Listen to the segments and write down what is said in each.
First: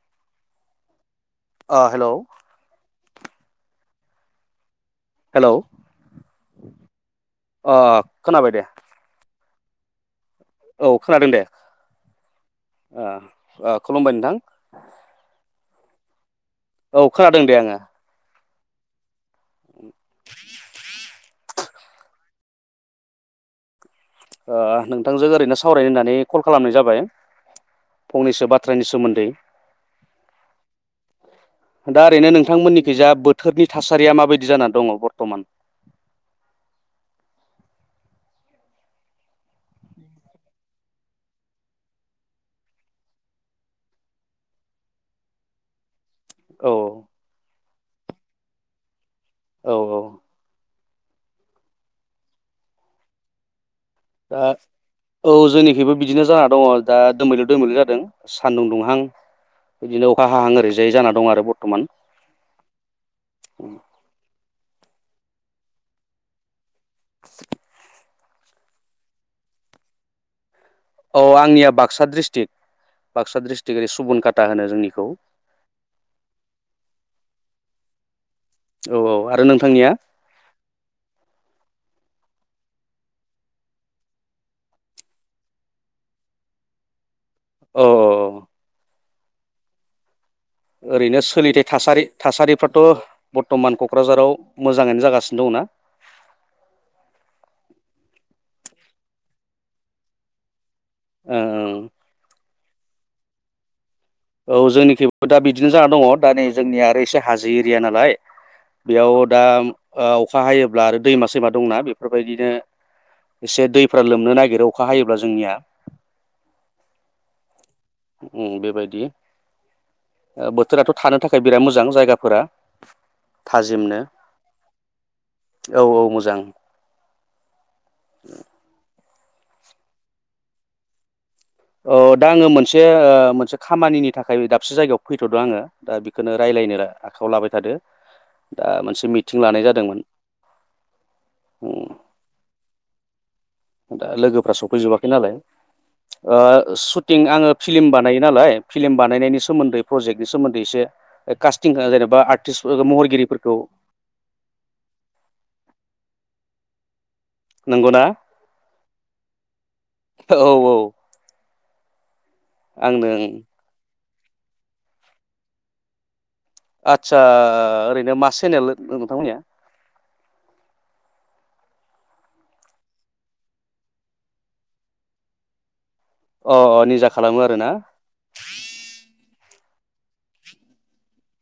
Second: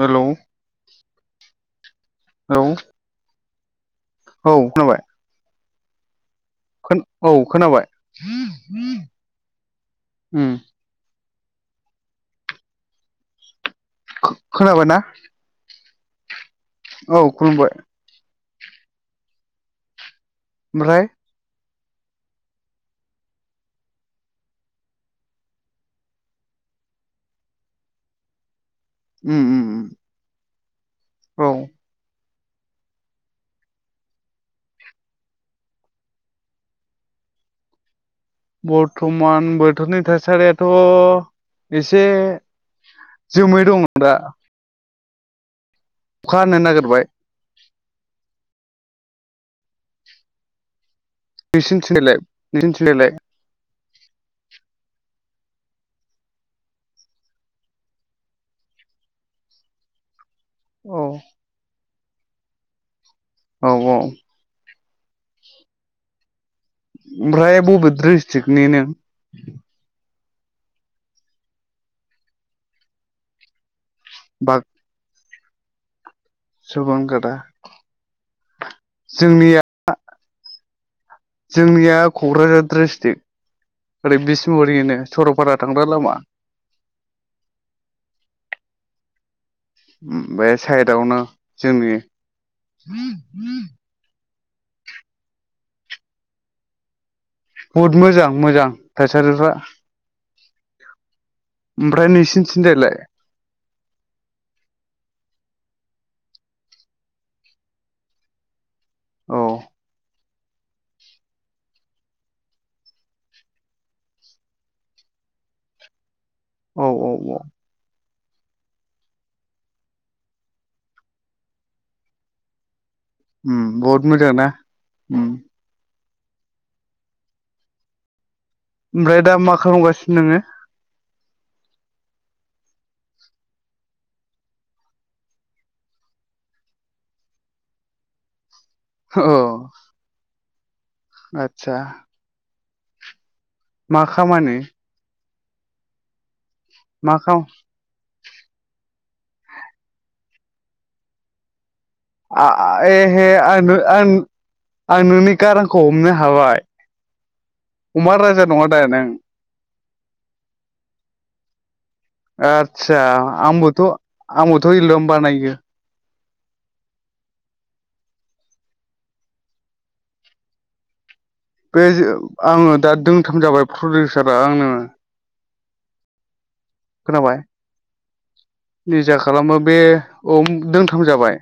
Hello आं hello औ औ खोनाबाय? हेलौ खो औ ओ खोनाबाय। खोनाबाय दे उम औ खोनादों दे। आ आब खो-खोनाबायना? औ खोनादों दे आंङो। [inaudible] ओमफ्राय ओ नोंथांजों ओरैनो सावरायनो होननानै कल खालामनाय जाबाय फंनैसो बाथ बाथ्रानि सोमोन्दै। उम उम उम औ दा ओरैनो नों नोंथांमोननिखैजा बोथोरनि थासारिया माबायदि जानानै दङ बरथमान? बरथमान बोथोरनि थासारियाथ एसे जोमै दङ दा। अखा हानो औ नागिरबाय औ औ निसिनथिलाय निसिनथिनायलाय? दा औ जोंनिखिबो बिदिनो जाना दङ दा दोमैलु दोमैलु जादों सान्दुं दुंहां बिदिनो फाहांहां ओरैजायै औ जाना दं आरो बरथमान औ व ओमफ्राय बबे द्रिस चिडनि नों? औ आंनिया बाक्सा डिस्ट्रिक्ट बाक्सा डिस्ट्रिक्ट सुबुन खाता होनो जोंनिखौ सुबनकाता औ औ आरो नोंथांनिया जोंनिया कक्राझार डिस्ट्रिक्ट ओरै बिसमुरिनो सरलपारा थांग्रा लामा औ औ [inaudible] साइदआवनो ओरैनो सोलिथाय जोंनि थासारि थासारिफ्राथ बर्थ मान कक्राझाराव मोजाङैनो जागासिनो दंना? बुहुद मोजां मोजां थासारिफ्रा। ओमफ्राय नोंसिन थिंजाय लाय? औ जोंनिखिबो दा बिदिनो जाना दङ दा नै जोंनिया आरो एसे हाजो एरिया नालाय बेयाव औ दा अखा हायोब्ला आरो दैमा सैमा दंना बेफोरबायदिनो एसे दैफ्रा लोमनो नागिरो अखा हायोब्ला जोंनिया। औ औ औ। बेबायदि बोथोराथ थानो थाखाय बिराद मोजां जायगाफोरा। थाजिमनो बहत मोजां ना? औ औ मोजां। ओमफ्राय दा मा खालामगासिनो नोङो? अ दा आङो मोनसे मोनसे खामानिनि थाखाय दाबसे जायगायाव फैथ दों आङो दा बेखौनो राय्लायनो आखायाव लाबाय थादों। दा मोनसे मिटिं लानाय जादोंमोन। आतसा दा लोगोफ्रा सफैजोबाखै नालाय ओ मा शुटिं खाम आङो फिलिम बानायायो नालाय सिलिम ओ बानाय नायनि सोमैदै फ्रेजेख नि सोमोनदै एसे जेनेबा आ आर्टिस्ट आ एहे महरगिरिफोरखौ आ आ आं नोंनि गारांखौ हमनो हाबाय। नंगौना अमा राजा नङा दा नों? [inaudible] औ औ। आतसा आंनो आंबोथ आंबोथ इलबाम बानाय यो। आतसा ओरैनो मा चेनेल नोंथांमोननिया। बे आङो दा दोंथाम जाबाय प्रडिउसारा आंनो। अ अ निजा खोनाबाय खालामो आरो ना। निजा खालामो बे औ दोंथाम जाबाय।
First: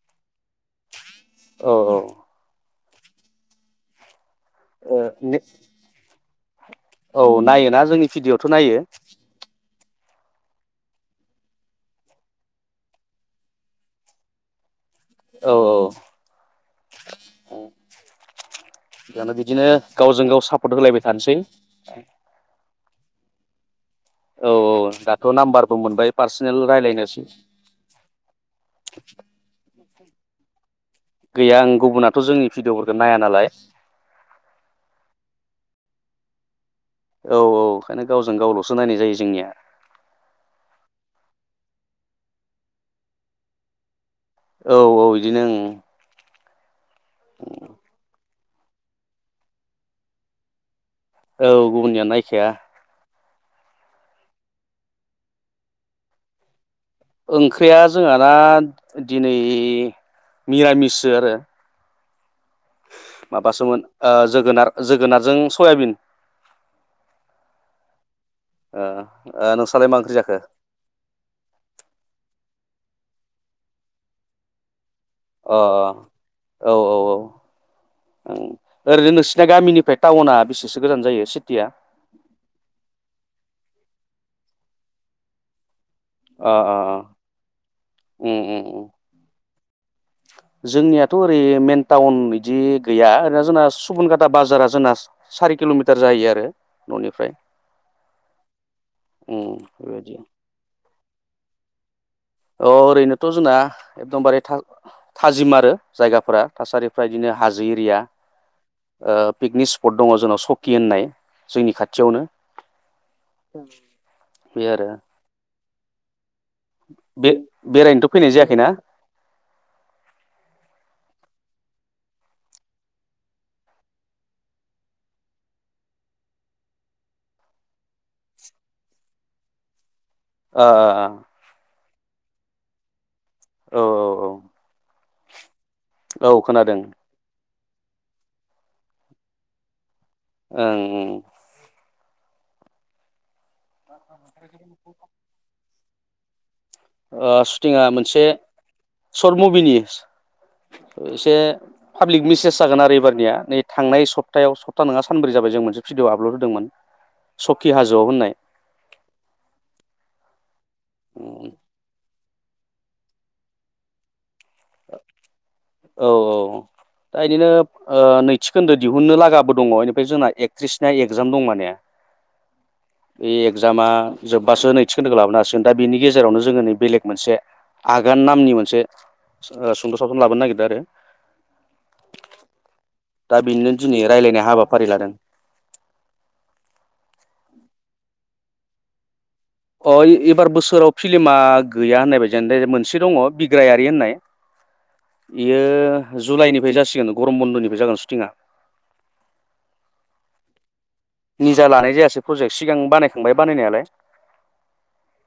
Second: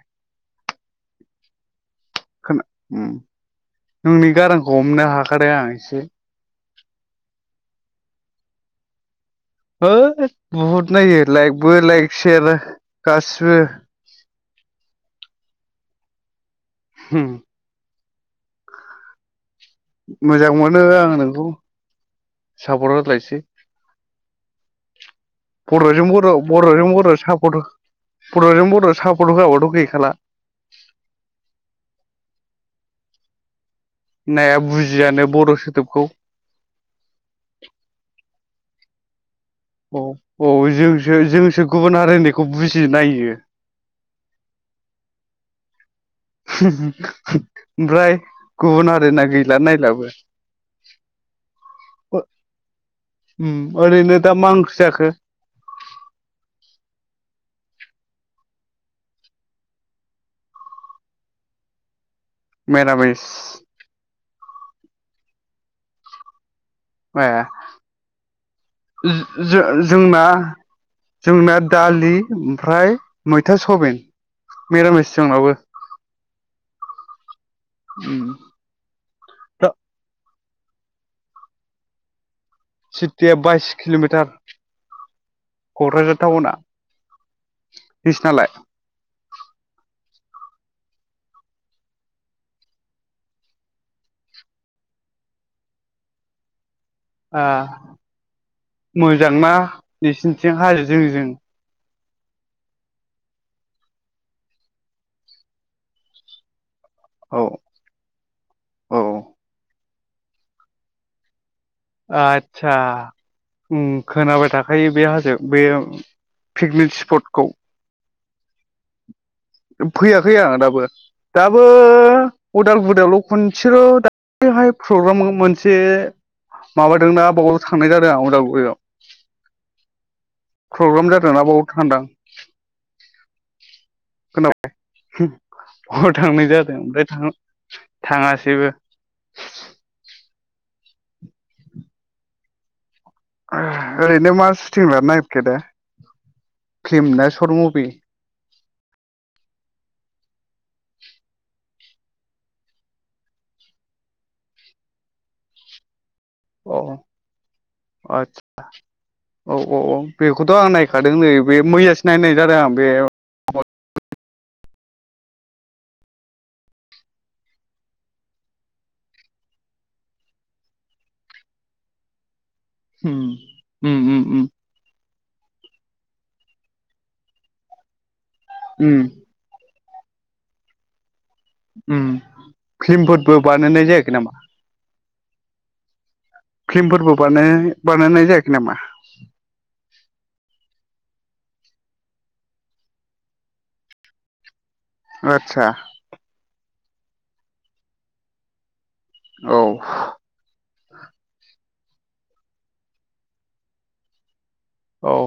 औ औ। जोंनि गारांखौ औ हमनो हाखादाय ओ आं इसे औ नायोना जोंनि भिडिअआवथ नायो। हो बहुद नायो लाइकबो लाइक सेर गाससिबो। औ औ। हम जानो बि बिदिनो गावजों गाव मोजां सापर्ट मोनो होलायबाय आं थानोसै। से औ औ ज बर'जों बर' बर'जों बर' सापर्ट बर'जों बर' सापर्ट होआबाथ गैखा सालला गैया आं गुबुनाथ जोंनि भिडिअफोरखौ नाया नालाय नाया बुजियानो बर' सोदोबखौ। औ औ ओंखायनो गावजों गावलसो नायनाय जायो जोंनिया। औ औ जोंसो जोंसो गुबुन हारिनायखौ बुजियो नायो। औ औ बिदिनो ओं ह हो ओमफ्राय गुबुन आरोना गैला नायलाबो। औ गुबुननिया नायखाया। उम ओरैनो दा मा ओंख्रि जाखो ओंख्रिया जोंहाना दिनै मिरामिसो आरो। मिरामिस माबासोमोन ओ जोगोनार जोगोनारजों सयाबिन। ए ओ ओ जो-जो नोंस्रालाय मा ओंख्रि जोंना जाखो जोंना दालि ओमफ्राय मैथा सबिन मिरामिस। जोंनावबो अ अ औ औ औ उम ओरैनो नोंसिना गामिनिफ्राय टाउना बिसब एसो गोजान जायो सिटिया। सिटिया बाइस किलमिटार। कक्राझार अ टाउना अ उम नोसिनालाय। उम उम जोंनियाथ' ओरै मेन टाउन इदि गैया ओरैनो जोंना सुबुनगाटा बाजारा जोंना सारि किलमिटार जायो आरो। न'निफ्राय ओ मोजां उम ना बेबायदि नोंसिनिथिं हाजो जो जों? अ ओरैनोथ' जोंना एकदमबारे था थाजिम आरो जायगाफोरा थासारि फ्राय बिदिनो औ हाजो एरिया औ ओ पिकनिक स्प पद दङ जोंनाव सकि होननाय। जोंनि खाथियावनो आदसा ओ खोनाबाय थाखायो बे हाजो बे पिकनिक बे स्पटखौ बेरायनोथ' फैनाय जायाखैना? फैयाखै आं दाबो दाबो अदालगुरियावल' खनसेल' दायोहाय प्रग्राम मोनसे माबादोंना बावल' थांनाय जादों आं अदालगुरियाव। ओ औ प्रग्राम जादों ना बाव थांदां। औ औ औ। खोनाबाय अ औ थांनाय जादों खोनादों बे थां थाङासैबो ओं ओरैनो मा सुटिं लेरनो नागिरखो दा? फिल्म ना सर्ट सुटिंआ मुभि मोनसे शर्ट मुभिनि [unintelligible] एसे पाब्लिक मिसेज जागोन आरो एबारनिया नै थांनाय सप्तायाव सप्ता नङा सानब्रै जाबाय जों मोनसे भिडिअ आब औ आदसा औ औ औ बेखौन थ आं नायखादों नै होननाय बे मैयासो नायनाय जादों आं बे उम ओ औ औ दा इदिनो ओ नैथि खोन्दो दिहुननो लागाबो दङ बेनिफ्राय जोंना एकथ्रिसनि एगजाम दं माने। बे एगजामा उम उम जोब्बासो नैथि खोन्दोखो लाबोनो हागोन दा बेनि गेजेरावनो जोङो नै बेलेक मोनसे आग गान नामनि मोनसे उम ओ हिनजावसाखोनो लाबोनो नागिर दो आरो उम दा फिल्मफोरबो बेनो बानायनाय दिनै जायाखै नामा? रायलायनाय हाबाफारि लादों फिल्मफोरबो बानाय बानायनाय जायाखै नामा? अ एबार बोसोराव फिलिमा गैया होननाय बायदियानो दे मोनसे दङ बिग्रायारि होननाय। आदसा बियो जुलाइनिफ्राय जासिगोन। नो गरम बन्दनिफ्राय जागोन सुटिंआ औ निजा लानाय जायासै प्रजेक्ट सिगां बानायखांबाय बानायनायालाय, औ